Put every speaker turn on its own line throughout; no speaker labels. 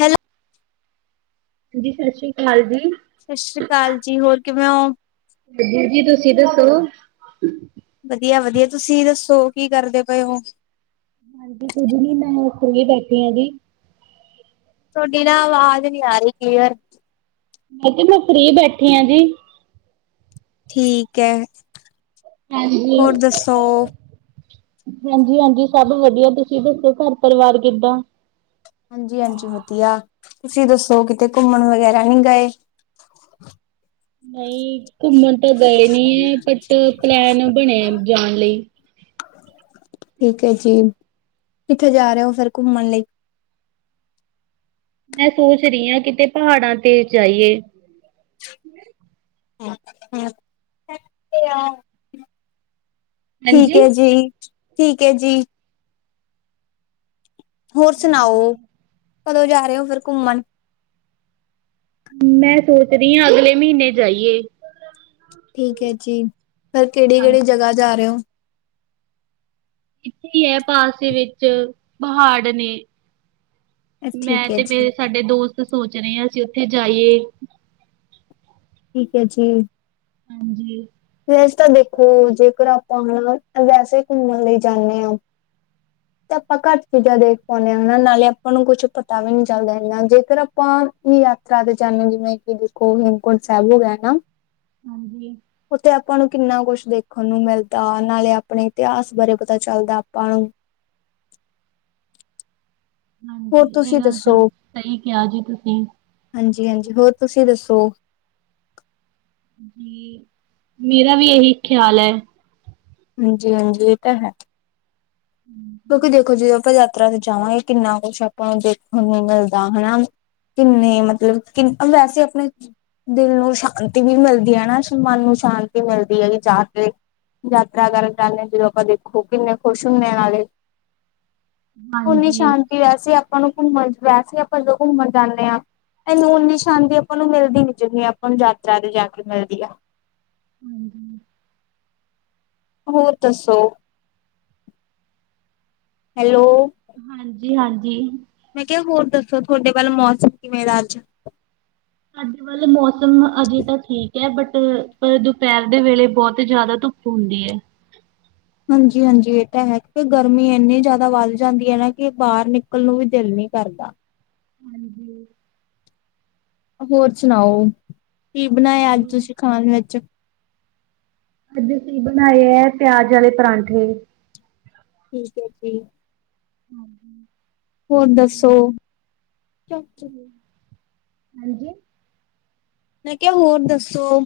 Hello.
ਹਾਂਜੀ, ਸਤਿ ਸ੍ਰੀ ਅਕਾਲ ਜੀ।
ਸਤਿ ਸ੍ਰੀ ਅਕਾਲ ਜੀ, ਹੋਰ ਕਿਵੇਂ ਹੋ?
ਵਧੀਆ ਜੀ, ਤੁਸੀਂ ਦੱਸੋ?
ਵਧੀਆ- ਵਧੀਆ, ਤੁਸੀਂ ਦੱਸੋ ਕੀ ਕਰਦੇ ਪਏ ਹੋ?
ਹਾਂਜੀ, ਕੁਝ ਨੀ ਮੈਂ ਫ੍ਰੀ ਬੈਠੀ ਹਾਂ ਜੀ।
ਤੁਹਾਡੀ ਨਾ, ਆਵਾਜ਼ ਨੀ ਆ ਰਹੀ ਕਲੀਅਰ।
ਮੈਂ ਕਿਹਾ, ਮੈਂ ਫਰੀ ਬੈਠੀ ਆਂ ਜੀ।
ਠੀਕ ਹੈ।
ਹਾਂਜੀ।
ਹੋਰ ਦੱਸੋ
ਹਾਂਜੀ -ਹਾਂਜੀ, ਸਭ ਵਧੀਆ ਤੁਸੀਂ ਦੱਸੋ ਘਰ ਪਰਿਵਾਰ ਕਿੱਦਾਂ?
ਹਾਂਜੀ- ਹਾਂਜੀ, ਵਧੀਆ ਤੁਸੀਂ ਦੱਸੋ, ਕਿਤੇ ਘੁੰਮਣ ਵਗੈਰਾ ਨਹੀਂ ਗਏ?
ਨਹੀਂ ਘੁੰਮਣ ਤਾਂ ਗਏ ਨੀ ਹੈ, ਬਟ ਪਲੈਨ ਬਣਿਆ ਜਾਣ ਲਈ।
ਠੀਕ ਹੈ ਜੀ, ਕਿੱਥੇ ਜਾ ਰਹੇ ਹੋ ਫੇਰ ਘੁੰਮਣ ਲਈ?
ਮੈਂ ਸੋਚ ਰਹੀ ਹਾਂ, ਕਿਤੇ ਪਹਾੜਾਂ ਤੇ ਜਾਈਏ।
ਹਾਂ [unintelligible] ਠੀਕ
ਹਾਂਜੀ।
ਹੈ ਜੀ, ਠੀਕ ਹੈ ਜੀ। ਹੋਰ ਸੁਣਾਓ, ਕਦੋਂ ਜਾ ਰਹੇ ਹੋ, ਫਿਰ ਘੁੰਮਣ?
ਮੈਂ ਸੋਚ ਰਹੀ ਹਾਂ, ਅਗਲੇ ਮਹੀਨੇ ਜਾਈਏ।
ਠੀਕ ਹੈ ਜੀ, ਪਰ ਕਿਹੜੀ- ਕਿਹੜੀ
ਹਾਂਜੀ।
ਜਗ੍ਹਾ ਜਾ ਰਹੇ ਹੋ?
ਇੱਥੇ ਹੀ ਹੈ, ਪਾਸ ਵਿੱਚ ਪਹਾੜ ਨੇ। ਮੈਂ
ਠੀਕ ਹੈ
ਤੇ
ਜੀ
ਮੇਰੇ, ਸਾਡੇ ਦੋਸਤ ਸੋਚ ਰਹੇ ਹਾਂ, ਅਸੀਂ ਉੱਥੇ ਜਾਈਏ।
ਠੀਕ, ਹੈ ਜੀ।
ਹਾਂਜੀ‌।
ਵੈਸੇ ਤਾਂ ਦੇਖੋ ਜੇਕਰ ਆਪਾਂ ਹੁਣ ਵੈਸੇ ਘੁੰਮਣ ਲਈ ਜਾਂਦੇ ਆ। [inaudible] ਤੇ ਆਪਾਂ ਘੱਟ ਚੀਜ਼ਾਂ ਦੇਖ ਪਾਓਣੇ ਹੈਨਾ ਨਾਲੇ ਆਪਾਂ ਨੂੰ ਕੁਛ ਪਤਾ ਵੀ ਨੀ ਚੱਲਦਾ ਹੈਨਾ ਜੇਕਰ ਆਪਾਂ ਵੀ ਯਾਤਰਾ ਦੇ ਜਾਨੇ ਆ ਜਿਵੇਂ ਕਿ ਦੇਖੋ ਹੇਮਕੁਂਟ ਸਾਹਿਬ ਹੋ ਗਿਆ ਨਾ।
ਹਾਂਜੀ।
ਉੱਥੇ ਆਪਾਂ ਨੂੰ ਕਿੰਨਾ ਕੁਛ ਦੇਖਣ ਨੂੰ ਮਿਲਦਾ ਨਾਲੇ ਆਪਣੇ ਇਤਿਹਾਸ ਬਾਰੇ ਪਤਾ ਚੱਲਦਾ ਆਪਾਂ ਨੂੰ।
ਹਾਂਜੀ,
ਹੋਰ
ਇਹ
ਤੁਸੀਂ
ਗੱਲ ਤਾਂ
ਦੱਸੋ
ਸਈ ਕਿਆ ਜੀ ਤੁਸੀਂ।
ਹਾਂਜੀ-ਹਾਂਜੀ, ਹੋਰ ਤੁਸੀਂ ਦੱਸੋ?
ਮੇਰਾ ਵੀ ਇਹੀ ਖਿਆਲ ਐ।
ਹਾਂਜੀ-ਹਾਂਜੀ ਇਹ ਤਾਂ ਹੈ।
[inaudible]
ਕਿਉਂਕਿ ਦੇਖੋ ਜਦੋਂ ਆਪਾਂ ਯਾਤਰਾ ਤੇ ਜਾਵਾਂਗੇ ਕਿੰਨਾ ਕੁਛ ਆਪਾਂ ਨੂੰ ਦੇਖਣ ਨੂੰ ਮਿਲਦਾ ਹੈਨਾ ਕਿੰਨੇ ਮਤਲਬ ਕਿੰਨ ਵੈਸੇ ਅਪਣੇ ਦਿਲ ਨੂੰ ਸ਼ਾਂਤੀ ਵੀ ਮਿਲਦੀ ਐ ਨਾ, ਮਨ ਨੂੰ ਸ਼ਾਂਤੀ ਮਿਲਦੀ ਐ ਕਿ ਜਾ ਕੇ ਯਾਤਰਾ ਕਰਨ ਜਾਨੇ ਆ ਜਦੋਂ ਆਪਾਂ ਦੇਖੋ ਕਿੰਨੇ ਖੁਸ਼ ਹੁੰਣੇ ਆ ਨਾਲੇ ਉਨੀ
ਹਾਂਜੀ,
ਸ਼ਾਂਤੀ ਵੈਸੇ ਆਪਾਂ ਨੂੰ ਘੁੰਮਣ ਵੈਸੇ ਆਪਾਂ ਜਦੋਂ ਘੁੰਮਣ ਜਾਂਦੇ ਆ। ਐਨੂੰ ਉਨੀ ਸ਼ਾਂਤੀ ਆਪਾਂ ਨੂੰ ਮਿਲਦੀ ਨੀ ਜਿੰਨੀ ਆਪਾਂ ਨੂੰ ਯਾਤਰਾ ਤੇ ਜਾ ਕੇ ਮਿਲਦੀ ਆ।
ਹਾਂਜੀ।
ਹੋਰ ਦਸੋ, ਹੈਲੋ।
ਹਾਂਜੀ-ਹਾਂਜੀ।
ਮੈਂ ਕਿਆ ਹੋਰ ਦੱਸੋ ਤੁਆਡੇ ਵੱਲ ਮੌਸਮ ਕਿਵੇਂ ਦਾ ਅੱਜ?
ਸਾਡੇ ਵੱਲ ਮੌਸਮ ਅਜੇ ਤਾਂ ਠੀਕ ਐ ਬਟ ਦੁਪਹਿਰ ਦੇ ਵੇਲੇ ਬਹੁਤ ਜਾਦਾ ਧੁਪ ਹੁੰਦੀ ਐ।
ਹਾਂਜੀ-ਹਾਂਜੀ ਇਹ ਤਾਂ ਐ ਕਿਉ ਗਰਮੀ ਇੰਨੀ ਜੈਦਾ ਵੱਧ ਜਾਂਦੀ ਐ ਨਾ ਕਿ ਬਾਹਰ ਨਿਕਲਣ ਨੂੰ ਵੀ ਦਿਲ ਨਈ ਕਰਦਾ।
ਹਾਂਜੀ।
ਹੋਰ ਸੁਣਾਓ, ਕੀ ਬਣਾਇਆ
ਤੇ
ਅੱਜ ਤੁਸੀਂ ਖਾਣ ਵਿੱਚ।
ਅੱਜ ਅਸੀਂ ਬਣਾਏ ਐ ਪਿਆਜ ਆਲੇ ਪਰਾਂਠੇ।
ਠੀਕ ਐ ਜੀ।
ਹਾਂਜੀ।
ਹੋਰ ਦੱਸੋ?
ਹਾਂਜੀ।
ਮੈਂ ਕਿਆ ਹੋਰ ਦੱਸੋ।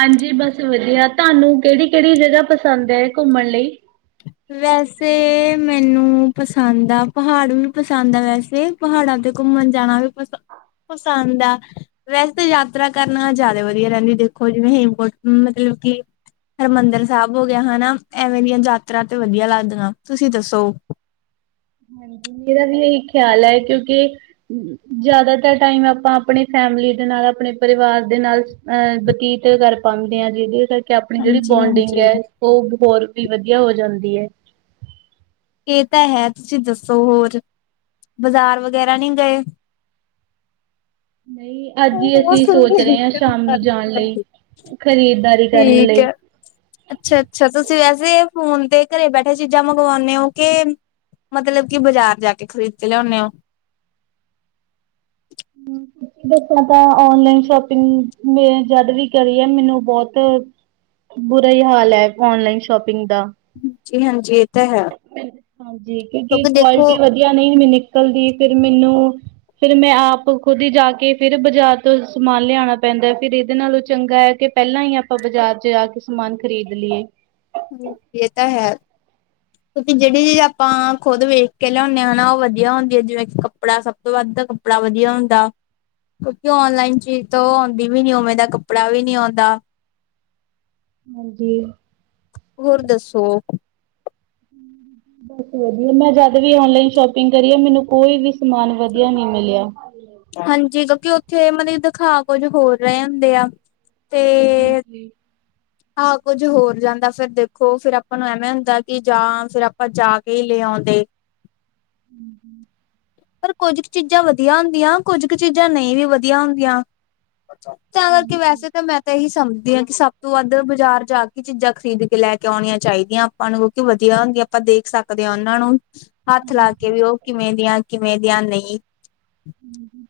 ਹਾਂਜੀ ਬਸ ਵਦੀਆ ਤੁਆਨੂੰ ਕੇੜੀ-ਕੇੜੀ ਜਗਾ ਪਸੰਦ ਐ ਘੁੰਮਣ ਲਈ।
ਵੈਸੇ ਮੈਨੂੰ ਪਸੰਦ ਆ, ਪਹਾੜ ਵੀ ਪਸੰਦ ਆ ਵੈਸੇ। ਪਹਾੜਾਂ ਤੇ ਘੁੰਮਣ ਜਾਣਾ ਵੀ ਪਸ ਪਸੰਦ ਆ। ਵੈਸੇ ਤਾਂ ਯਾਤਰਾ ਕਰਨਾ ਜੈਦਾ ਵਦੀਆ ਰਹਿੰਦੀ ਦੇਖੋ ਜਿਵੇਂ ਹੇਮਕੁਂਟ ਮਤਲਬ ਕਿ ਹਰਿਮੰਦਰ ਸਾਹਿਬ ਹੋ ਗਿਆ ਹੈਨਾ ਐਵੇਂ ਦੀਆਂ ਯਾਤਰਾ ਤੇ ਵਦੀਆ ਲਾਦਨਾ, ਤੁਸੀਂ ਦੱਸੋ?
ਹਾਂਜੀ, ਮੇਰਾ ਵੀ ਇਹੀ ਖਿਆਲ ਐ ਕਿਉਂਕਿ ਜਿਆਦਾਤਰ ਟਾਈਮ ਆਪਾਂ ਆਪਣੇ ਫੈਮਿਲੀ ਦੇ ਨਾਲ ਆਪਣੇ ਪਰਿਵਾਰ ਦੇ ਨਾਲ ਅ ਬਤੀਤ ਕਰ ਪਾਉਂਦੇ ਆ ਜਿਦੇ ਕਰਕੇ ਆਪਣੀ ਜਿਹੜੀ ਬੋਂਡਿੰਗ
ਹਾਂਜੀ-ਹਾਂਜੀ
ਹੈ ਉਹ ਹੋਰ ਵੀ ਵਧੀਆ ਹੋ ਜਾਂਦੀ ਹੈ
ਇਹ ਤਾਂ ਹੈ ਤੁਸੀਂ ਦੱਸੋ ਹੋਰ ਬਾਜ਼ਾਰ ਵਗੈਰਾ ਨਹੀਂ ਗਏ [inaudible] [unintelligible]
ਨਹੀਂ ਅੱਜ ਹੀ ਅਸੀਂ ਸੋਚ ਰਹੇ ਹਾਂ ਸ਼ਾਮ ਨੂੰ ਜਾਣ ਲਈ ਖਰੀਦਦਾਰੀ ਕਰਨ
ਠੀਕ
ਲਈ
ਐ। ਅੱਛਾ-ਅੱਛਾ, ਤੁਸੀਂ ਵੈਸੇ ਫੋਨ ਤੇ ਘਰੇ ਬੈਠੇ ਚੀਜ਼ਾਂ ਮੰਗਵਾਉਨੇ ਓ- ਕੇ ਮਤਲਬ ਕਿ ਬਾਜ਼ਾਰ ਜਾ ਕੇ ਖ਼ਰੀਦ ਕੇ ਲਿਆਉਨੇ ਓ।
ਦੱਸਾਂ ਤਾਂ ਓਨਲਾਈਨ ਸ਼ੋਪਿੰਗ ਮੈਂ ਜਦ ਵੀ ਕਰੀ ਐ ਮੈਨੂੰ ਬਹੁਤ ਬੁਰਾ ਈ ਹਾਲ ਐ ਓਨਲਾਈਨ ਸ਼ੋਪਿੰਗ ਦਾ।
ਹਾਂਜੀ-ਹਾਂਜੀ ਇਹ ਤਾਂ ਹੈ
ਹਾਂਜੀ, ਕਿਉਂਕਿ ਕੁਆਲਿਟੀ ਵਦੀਆ ਵਦੀਆ ਨਈ ਵੀ ਨਿਕਲਦੀ ਫੇਰ ਮੈਨੂੰ ਫੇਰ ਮੈਂ ਆਪ ਖੁਦ ਈ ਜਾ ਕੇ ਫਿਰ ਬਾਜ਼ਾਰ ਤੋਂ ਸਮਾਨ ਲਿਆਣਾ ਪੈਂਦਾ ਫਿਰ ਇਹਦੇ ਨਾਲੋਂ ਚੰਗਾ ਐ ਕਿ ਪਹਿਲਾਂ ਈ ਆਪਾਂ ਬਾਜ਼ਾਰ ਚ ਜਾ ਕੇ ਸਮਾਨ ਖਰੀਦ ਲਿਏ।
ਸਾਨੂੰ ਹੂ ਇਹ ਤਾਂ ਹੈ ਕਿਉਂਕਿ ਜਿਹੜੀ ਚੀ ਆਪਾਂ ਖੁਦ ਵੇਖ ਲਿਆਉਦੇ ਹਨਾ ਉਹ ਵਧੀਆ ਹੁੰਦੀ ਹੈ ਜਿਵੇਂ ਕਿ ਕੱਪੜਾ ਸਭ ਤੋਂ ਵੱਧ ਕੱਪੜਾ ਵਧੀਆ ਹੁੰਦਾ ਕਿਉਂਕਿ ਔਨਲਾਈਨ ਚੀਜ਼ ਤੋਂ ਆਉਂਦੀ ਵੀ ਨੀ ਉਵੇਂ ਦਾ ਕੱਪੜਾ ਵੀ ਨੀ ਆਉਂਦਾ
ਹਾਂਜੀ
ਹੋਰ ਦੱਸੋ
ਬਸ ਵਧੀਆ ਮੈਂ ਜਦ ਵੀ ਔਨਲਾਈਨ ਸ਼ੋਪਿੰਗ ਕਰੀ ਆ ਮੈਨੂੰ ਕੋਈ ਵੀ ਸਮਾਨ ਵਧੀਆ ਨੀ ਮਿਲਿਆ
ਹਾਂਜੀ ਕਿਉਂਕਿ ਉੱਥੇ ਮਤਲਬ ਦਿਖਾ ਕੁੱਝ ਹੋਰ ਰਹੇ ਹੁੰਦੇ ਆ ਤੇ
[unintelligible]
ਆਹ ਕੁੱਝ ਹੋਰ ਜਾਂਦਾ ਫਿਰ ਦੇਖੋ ਫਿਰ ਆਪਾਂ ਨੂੰ ਐਵੇਂ ਹੁੰਦਾ ਕਿ ਜਾਂ ਫਿਰ ਆਪਾਂ ਜਾ ਕੇ ਹੀ ਲੈ ਆਉਂਦੇ
[inaudible]
ਪਰ ਕੁੱਝ ਕੁ ਚੀਜ਼ਾਂ ਵਧੀਆ ਹੁੰਦੀਆਂ ਕੁੱਝ ਕੁ ਚੀਜ਼ਾਂ ਨਹੀਂ ਵੀ ਵਧੀਆ ਹੁੰਦੀਆਂ ਚਾਵਲ ਕੇ ਵੈਸੇ ਤਾਂ ਮੈਂ ਤਾਂ ਇਹੀ ਸਮਝਦੀ ਹਾਂ ਕਿ ਸਭ ਤੋਂ ਵੱਧ ਬਾਜ਼ਾਰ ਜਾ ਕੇ ਚੀਜ਼ਾਂ ਖਰੀਦ ਕੇ ਲੈ ਕੇ ਆਉਣੀਆਂ ਚਾਹੀਦੀਆਂ ਆਪਾਂ ਨੂੰ ਕਿਉਂਕਿ ਵਧੀਆ ਹੁੰਦੀਆਂ ਆਪਾਂ ਦੇਖ ਸਕਦੇ ਹਾਂ ਉਹਨਾਂ ਨੂੰ ਹੱਥ ਲਾ ਕੇ
ਹਾਂਜੀ
ਵੀ ਉਹ ਕਿਵੇਂ ਦੀਆਂ ਕਿਵੇਂ ਦੀਆਂ ਨਹੀਂ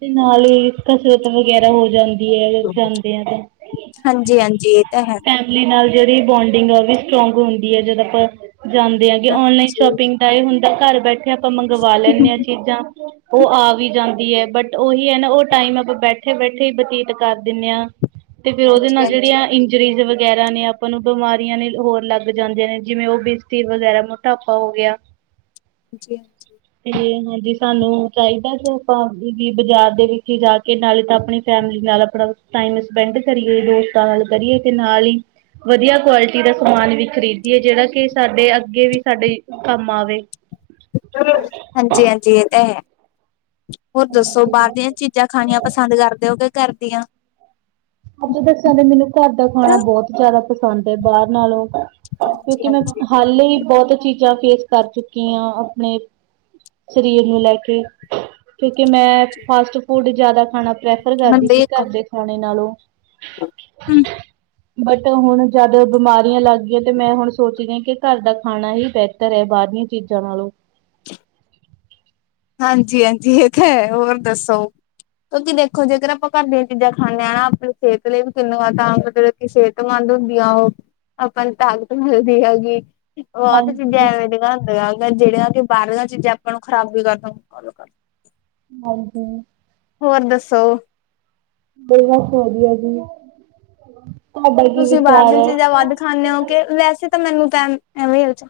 ਤੇ ਨਾਲ ਹੀ ਕਸਰਤ ਵਗੈਰਾ ਹੋ ਜਾਂਦੀ ਜਾਂਦੇ ਆ
ਹਾਂਜੀ ਹਾਂਜੀ ਇਹ ਤਾਂ ਹੈ
ਤੇ ਨਾਲ ਜਿਹੜੀ ਬੋਂਡਿੰਗ ਆ ਉਹ ਵੀ ਸਟਰੋਂਗ ਹੁੰਦੀ ਹੈ ਜਦੋਂ ਆਪਾਂ ਜਾਂਦੇ ਹਾਂਗੇ ਔਨਲਾਈਨ
ਹਾਂਜੀ
ਸ਼ੋਪਿੰਗ ਤਾਂ ਇਹ ਹੁੰਦਾ ਘਰ ਬੈਠੇ ਆਪਾਂ ਮੰਗਵਾ ਲੈਂਦੇ
ਹਾਂਜੀ
ਹਾਂ ਚੀਜ਼ਾਂ ਉਹ ਆ ਵੀ ਜਾਂਦੀ ਬਟ ਉਹੀ ਹੈ ਨਾ ਉਹ ਟਾਈਮ ਆਪਾਂ ਬੈਠੇ ਬੈਠੇ ਹੀ ਬਤੀਤ ਕਰ ਦਿੰਦੇ ਹਾਂ ਤੇ ਫਿਰ ਉਹਦੇ ਨਾਲ ਜਿਹੜੀ
ਹਾਂਜੀ
ਆ ਇੰਡੀ ਜਰੀਜ਼ ਵਗੈਰਾ ਨੇ ਆਪਾਂ ਨੂੰ ਬਿਮਾਰੀਆਂ ਹੋਰ ਲੱਗ ਜਾਂਦੇ ਨੇ ਜਿਵੇਂ ਉਹ ਬਿਸਤੀ ਵਗੈਰਾ ਮੋਟਾਪਾ ਹੋ ਗਿਆ
ਜੀ
ਤੇ ਹਾਂਜੀ ਸਾਨੂੰ ਚਾਹੀਦਾ ਜੋ ਭਾ ਵੀ ਬਾਜ਼ਾਰ ਦੇ ਵਿਖੇ ਜਾ ਕੇ ਨਾਲੇ ਤਾਂ ਆਪਣੀ ਫੈਮਿਲੀ ਨਾਲ ਆਪਣਾ ਟਾਈਮ ਸਪੈਂਡ ਕਰੀਏ ਦੋਸਤਾਂ ਨਾਲ ਕਰੀਏ ਤੇ ਨਾਲ ਹੀ ਵਧੀਆ ਕੁਆਲਿਟੀ ਦਾ ਸਮਾਨ ਵੀ ਖਰੀਦੀਏ ਜਿਹੜਾ ਕਿ ਸਾਡੇ ਅੱਗੇ ਵੀ ਸਾਡੇ ਕੰਮ ਆਵੇ
ਹਾਂਜੀ ਹਾਂਜੀ ਇਹ ਹੋਰ ਦੱਸੋ
ਹਾਂਜੀ
ਬਾਹਰ ਦੀਆਂ ਚੀਜ਼ਾਂ ਜਾਂ ਖਾਣੀਆਂ ਪਸੰਦ ਕਰਦੇ ਹੋ ਕਿ ਘਰ ਦੀਆਂ?
ਅਸਲ ਦੱਸਾਂ ਦੇ ਮੈਨੂੰ ਘਰ ਦਾ ਖਾਣਾ ਬਹੁਤ ਜ਼ਿਆਦਾ ਪਸੰਦ ਹੈ ਬਾਹਰ ਨਾਲੋਂ
ਹਾਂਜੀ
ਕਿਉਂਕਿ ਮੈਂ
ਹਾਂਜੀ
ਹਾਲੇ ਹੀ ਬਹੁਤ ਚੀਜ਼ਾਂ ਫੇਸ ਕਰ ਚੁੱਕੀ ਹਾਂ ਆਪਣੇ ਸਰੀਰ ਨੂੰ ਲੈ ਕੇ ਕਿਉਂਕਿ ਮੈਂ ਫਾਸਟ ਫੂਡ ਜਿਆਦਾ ਖਾਣਾ ਪ੍ਰੈਫਰ ਕਰਦੀ ਸੀ ਘਰ ਦੇ ਖਾਣੇ ਨਾਲੋਂ
ਹੂ,,,
ਬਟ ਹੁਣ ਜਦ ਬਿਮਾਰੀਆਂ ਲੱਗ ਗਈਆਂ ਤੇ ਮੈਂ ਹੁਣ ਸੋਚਦੀ ਹੀ ਹਾਂ ਕਿ ਘਰ ਦਾ ਖਾਣਾ ਹੀ ਬੈਸਟ ਘਰੇ ਬਾਹਰ ਦੀਆਂ ਚੀਜ਼ਾਂ ਨਾਲੋਂ
ਹਾਂਜੀ ਹਾਂਜੀ ਇਹ ਤਾਂ ਹੈ ਹੋਰ ਦੱਸੋ ਕਿਉਂਕਿ ਦੇਖੋ ਜੇਕਰ ਆਪਾਂ ਘਰ ਦੀਆਂ ਚੀਜ਼ਾਂ ਖਾਂਦੇ ਹਾਂ ਨਾ ਆਪਣੇ ਸੇਹਤ ਲਈ ਵੀ ਕਿਨੂੰ ਆ ਤਾਂ ਸਿਹਤਮੰਦ ਹੁੰਦੀ ਆ। ਉਹ ਆਪਾਂ ਨੂੰ ਤਾਕਤ ਮਿਲਦੀ ਹੈਗੀ। ਬਹੁ ਤੇ ਚੀਜ਼ਾਂ
ਹਾਂਜੀ
ਐਵੇਂ ਜੀਆਂ ਹੁੰਦੀਆਂ ਜਿਹੜੀਆਂ ਕਿ ਵਾਰਲੀਆ ਚੀਜ਼ਾਂ ਆਪਾਂ ਨੂੰ ਖਰਾਬ ਵੀ ਕਰਦੀਆ। ਆਜੋ ਕਰ ਲਓ
ਹਾਂਜੀ
ਹੋਰ ਦੱਸੋ
ਬਸ ਵਧੀਆ ਜੀ ਤੁਹਾਡਾ ਕੀ
ਤੁਸੀਂ ਬਾਹਰ
ਵਿਚਾਰ
ਦੀ
ਹੈ?
ਚੀਜ਼ਾਂ ਵੱਧ ਖਾਂਦੇ ਹੋ ਕੇ ਵੈਸੇ ਮੈਨੂੰ ਤਾਂ ਐਵੇ ਹੋ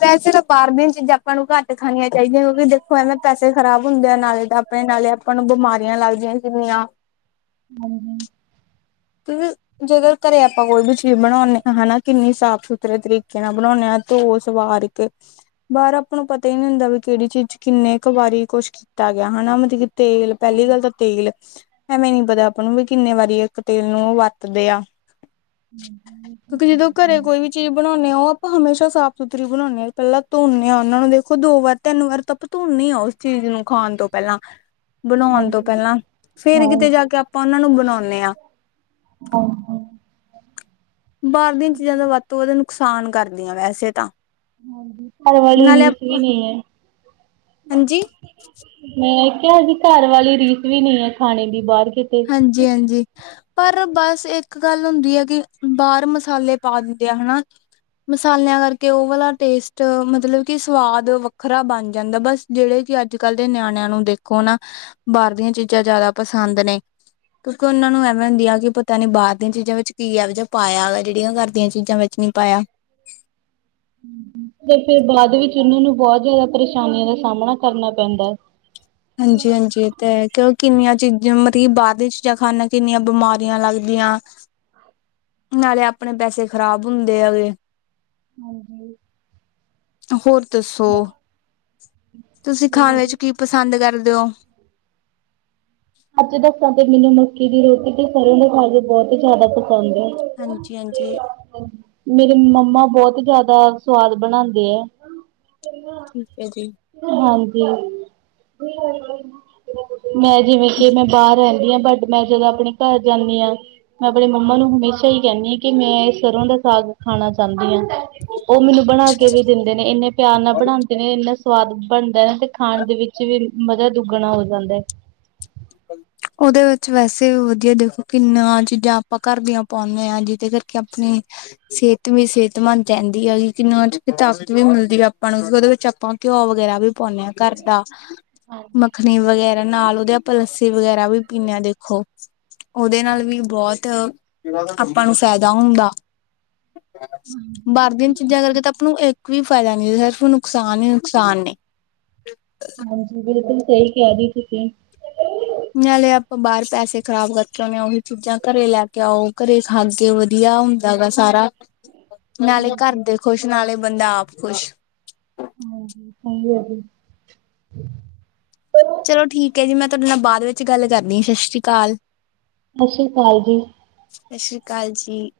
ਵੈਸੇ ਤਾਂ ਬਾਹਰ ਦੀਆਂ ਚੀਜ਼ਾਂ ਆਪਾਂ ਨੂੰ ਘੱਟ ਖਾਣੀਆਂ ਚਾਹੀਦੀਆਂ ਕਿਉਂਕਿ ਦੇਖੋ ਐਵੇਂ ਪੈਸੇ ਖਰਾਬ ਹੁੰਦੇ ਆ ਨਾਲੇ ਤਾਂ ਨਾਲੇ ਆਪਾਂ ਨੂੰ ਬਿਮਾਰੀਆਂ ਲੱਗਦੀਆਂ ਕਿੰਨੀਆਂ
ਹਾਜੀ
ਕਿ ਜੇਕਰ ਘਰੇ ਆਪਾਂ ਕੋਈ ਵੀ ਚੀਜ਼ ਬਣਾਉਂਨੇ ਆ ਹਨਾ, ਕਿੰਨੀ ਸਾਫ਼ ਸੁਥਰੇ ਤਰੀਕੇ ਨਾਲ ਬਣਾਉਂਨੇ ਆ। ਧੋ ਸਵਾਰ ਕੇ ਬਾਹਰ ਆਪਾਂ ਨੂੰ ਪਤਾ ਹੀ ਨਹੀਂ ਹੁੰਦਾ ਵੀ ਕਿਹੜੀ ਚੀਜ਼ ਚ ਕਿੰਨੇ ਕੁ ਵਾਰੀ ਕੁੱਛ ਕੀਤਾ ਗਿਆ ਹਨਾ। ਮਤਲਬ ਤੇਲ ਪਹਿਲੀ ਗੱਲ
ਹਾਂਜੀ
ਤਾਂ ਤੇਲ ਐਵੇਂ ਨੀ ਪਤਾ ਆਪਾਂ ਨੂੰ ਵੀ ਕਿੰਨੇ ਵਾਰੀ ਤੇਲ ਨੂੰ ਵਰਤਦੇ ਆ।
ਹਾਂ
ਕਿਉਂਕਿ ਜਦੋਂ ਘਰੇ ਕੋਈ ਵੀ ਚੀਜ਼
[inaudible]
ਬਣਾਉਂਦੇ ਉਹ ਆਪਾਂ ਹਮੇਸ਼ਾ ਸਾਫ਼ ਸੁਥਰੀ ਬਣਾਉਂਨੇ ਆ। ਪਹਿਲਾਂ ਧੋਂਨੇ ਆ ਉਹਨਾਂ ਨੂੰ ਦੇਖੋ ਦੋ ਵਾਰ, ਤਿੰਨ ਵਾਰ ਤਪ ਧੋਨੀ ਆ ਉਸ ਚੀਜ਼ ਨੂੰ ਖਾਣ ਤੋਂ ਪਹਿਲਾਂ। ਬਣਾਉਣ ਤੋਂ ਪਹਿਲਾਂ ਫੇਰ ਕਿਤੇ ਜਾ
ਹਾਂਜੀ
ਕੇ ਆਪਾਂ ਉਹਨਾਂ ਨੂੰ ਬਣਾ਼ਦੇ ਆ।
ਹਾ, ਹਾ
ਬਾਹਰ ਦੀਆਂ ਚੀਜ਼ਾਂ ਦਾ ਵੱਧ ਤੋਂ ਵੱਧ ਨੁਕਸਾਨ ਕਰਦੀਆਂ ਵੈਸੇ ਤਾਂ।
ਘਰ ਵਾਲੀ
ਨਾਲੇ
ਰੀਸ ਵੀ
ਆਪਾਂ
ਨੀ ਐ।
ਹਾਂਜੀ?
ਮੈਂ ਕਿਹਾ ਜ ਘਰ ਵਾਲੀ ਰੀਸ ਵੀ ਨੀ ਐ ਖਾਣੇ ਦੀ ਬਾਹਰ ਕਿਤੇ।
ਹਾਂਜੀ, ਹਾਂਜੀ। ਪਰ ਬਸ ਇੱਕ ਗੱਲ ਹੁੰਦੀ ਹੈ ਕਿ ਬਾਹਰ ਮਸਾਲੇ ਪਾ ਦਿੰਦੇ ਆ ਹਨਾ। ਮਸਾਲਿਆਂ ਕਰਕੇ ਉਹ ਵਾਲਾ ਟੇਸਟ ਮਤਲਬ ਕਿ ਸਵਾਦ ਵੱਖਰਾ ਬਣ ਜਾਂਦਾ ਬਸ। ਜਿਹੜੇ ਕਿ ਅੱਜ-ਕੱਲ ਦੇ ਨਿਆਣਿਆਂ ਨੂੰ ਦੇਖੋ ਨਾ ਬਾਹਰ ਦੀਆਂ ਚੀਜ਼ਾਂ ਜ਼ਿਆਦਾ ਪਸੰਦ ਨੇ। ਕਿਉਂਕਿ ਉਹਨਾਂ ਨੂੰ ਐਵੇਂ ਹੁੰਦੀ ਆ ਕਿ ਪਤਾ ਨੀ ਬਾਹਰ ਦੀਆਂ ਚੀਜ਼ਾਂ ਵਿੱਚ ਕੀ ਹੈ ਜਾਂ ਪਾਇਆ ਵਾ ਜਿਹੜੀਆਂ ਘਰ ਦੀਆਂ ਚੀਜ਼ਾਂ ਵਿੱਚ ਨਹੀਂ ਪਾਇਆ।
ਤੇ ਫਿਰ ਬਾਅਦ ਵਿੱਚ ਓਨਾਂ ਨੂੰ ਬਹੁਤ ਜਿਆਦਾ ਪਰੇਸ਼ਾਨੀਆਂ ਦਾ ਸਾਹਮਣਾ ਕਰਨਾ ਪੈਂਦੈ।
ਹਾਂਜੀ, ਹਾਂਜੀ। ਤੇ ਕਿ ਕਿੰਨੀਆਂ ਚੀਜ਼ਾਂ ਮਤਲਬ ਕਿ ਬਾਹਰ ਦੀਆਂ ਚੀਜ਼ਾਂ ਖਾਂਨੇ ਕਿੰਨੀਆਂ ਬਿਮਾਰੀਆਂ ਲੱਗਦੀਆਂ। ਨਾਲੇ ਆਪਣੇ ਪੈਸੇ ਖ਼ਰਾਬ ਹੁੰਦੇ ਹੈਗੇ।
ਹਾਂਜੀ
ਹੋਰ ਦੱਸੋ? ਤੁਸੀਂ ਖਾਣ ਵਿੱਚ ਕੀ ਪਸੰਦ ਕਰਦੇ ਓ?
ਅਜ ਦੱਸਾਂ ਤੇ ਮੈਨੂੰ ਮੱਕੀ ਦੀ ਰੋਟੀ ਤੇ ਸਰ੍ਹੋਂ ਦੇ ਸਾਗ ਬਹੁਤ ਜ਼ਿਆਦਾ ਸੁਦੇ
ਹਾਂਜੀ ਹਾਂਜੀ
[unintelligible] ਮੇਰੇ ਮੰਮਾ ਬਹੁਤ ਜਿਆਦਾ ਸਵਾਦ ਬਣਾਂਦੇ ਐ।
ਠੀਕ ਹੈ ਜੀ।
ਹਾਂਜੀ, ਮੈਂ ਜਿਵੇ ਕਿ ਮੈਂ ਬਾਹਰ ਰਹਿੰਦੀ ਹਾਂ ਬਟ ਮੈਂ ਜਦੋਂ ਆਪਣੇ ਘਰ ਜਾਂਦੀ ਆ ਮੈਂ ਆਪਣੇ ਮੰਮਾ ਨੂੰ ਹਮੇਸ਼ਾ ਹੀ ਕਹਿੰਦੀ ਹ ਕਿ ਮੈਂ ਸਰ੍ਹੋਂ ਦਾ ਸਾਗ ਖਾਣਾ ਚਾਂਦੀ ਆਂ। ਉਹ ਮੈਨੂੰ ਬਣਾ ਕੇ ਵੀ ਦਿੰਦੇ ਨੇ ਇੰਨੇ ਪਿਆਰ ਨਾਲ ਬਣਾਉਂਦੇ ਨੇ। ਇੰਨਾ ਸਵਾਦ ਬਣਦੈ। ਤੇ ਖਾਣ ਦੇ ਵਿੱਚ ਵੀ ਮਜ਼ਾ ਦੁੱਗਣਾ ਹੋ ਜਾਂਦਾ ਐ।
[inaudible] ਉਹਦੇ ਵਿੱਚ ਵੈਸੇ ਵੀ ਵਧੀਆ ਦੇਖੋ ਕਿੰਨਾ ਚੀਜ਼ਾਂ ਆਪਾਂ ਘਰ ਦੀਆਂ ਪਾਉਂਦੇ ਆ। ਜਿਹਦੇ ਕਰਕੇ ਆਪਣੀ ਸਿਹਤ ਵੀ ਸਿਹਤਮੰਦ ਰਹਿੰਦੀ ਐ ਕਿਨਾ ਤਾਕਤ ਵੀ ਮਿਲਦੀ ਐ। ਆਪਾਂ ਨੂੰ ਉਹਦੇ ਵਿੱਚ ਆਪਾਂ ਘਿਓ ਵਗੈਰਾ ਵੀ ਪਾਉਂਦੇ ਹਾਂ ਘਰ ਦਾ
ਹਾਂਜੀ।
ਮੱਖਣੀ ਵਗੈਰਾ ਨਾਲ ਉਹਦੇ ਆਪਾਂ ਲੱਸੀ ਵਗੈਰਾ ਵੀ ਪੀਂਦੇ ਹਾਂ ਦੇਖੋ ਉਹਦੇ ਨਾਲ ਵੀ ਬਹੁਤ ਆਪਾਂ ਨੂੰ ਫਾਇਦਾ ਹੁੰਦਾ ਬਾਹਰ ਦੀਆਂ ਚੀਜ਼ਾਂ ਕਰਕੇ ਤਾਂ ਆਪ ਨੂੰ ਇੱਕ ਕੋ ਫਾਇਦਾ ਨੀ ਸਿਰਫ਼ ਨੁਕਸਾਨ ਈ ਨੁਕਸਾਨ ਨੇ।
ਹਾਂਜੀ, ਬਿਲਕੁਲ ਸਹੀ ਕਹਿ ਰਹੀ ਤੁਸੀਂ।
ਨਾਲੇ ਆਪਾਂ ਬਾਹਰ ਪੈਸੇ ਖ਼ਰਾਬ ਕਰਕੇ ਆਉਦੇ ਆ। ਉਹੀ ਚੀਜ਼ਾਂ ਘਰੇ ਲੈ ਕੇ ਆਓ ਘਰੇ ਖਾਗੇ ਵਧੀਆ ਦਾ ਗਾ ਸਾਰਾ ਨਾਲੇ ਘਰ
ਹਾਂਜੀ
ਦੇ ਖੁਸ਼ ਨਾਲੇ ਬੰਦਾ ਆਪ ਖੁਸ਼।
ਹਾਂਜੀ, ਸਹੀ ਆ ਜੀ।
ਚਲੋ ਠੀਕ ਹੈ ਜੀ। ਮੈਂ ਤੁਹਾਡੇ ਨਾਲ ਬਾਅਦ ਵਿੱਚ ਗੱਲ ਕਰਦੀ ਆ ਸਸ ਸ਼੍ਰੀ ਕਾਲ।
ਸਤਿ ਸ਼੍ਰੀ ਅਕਾਲ ਜੀ।
ਸਤਿ ਸ਼੍ਰੀ ਅਕਾਲ ਜੀ।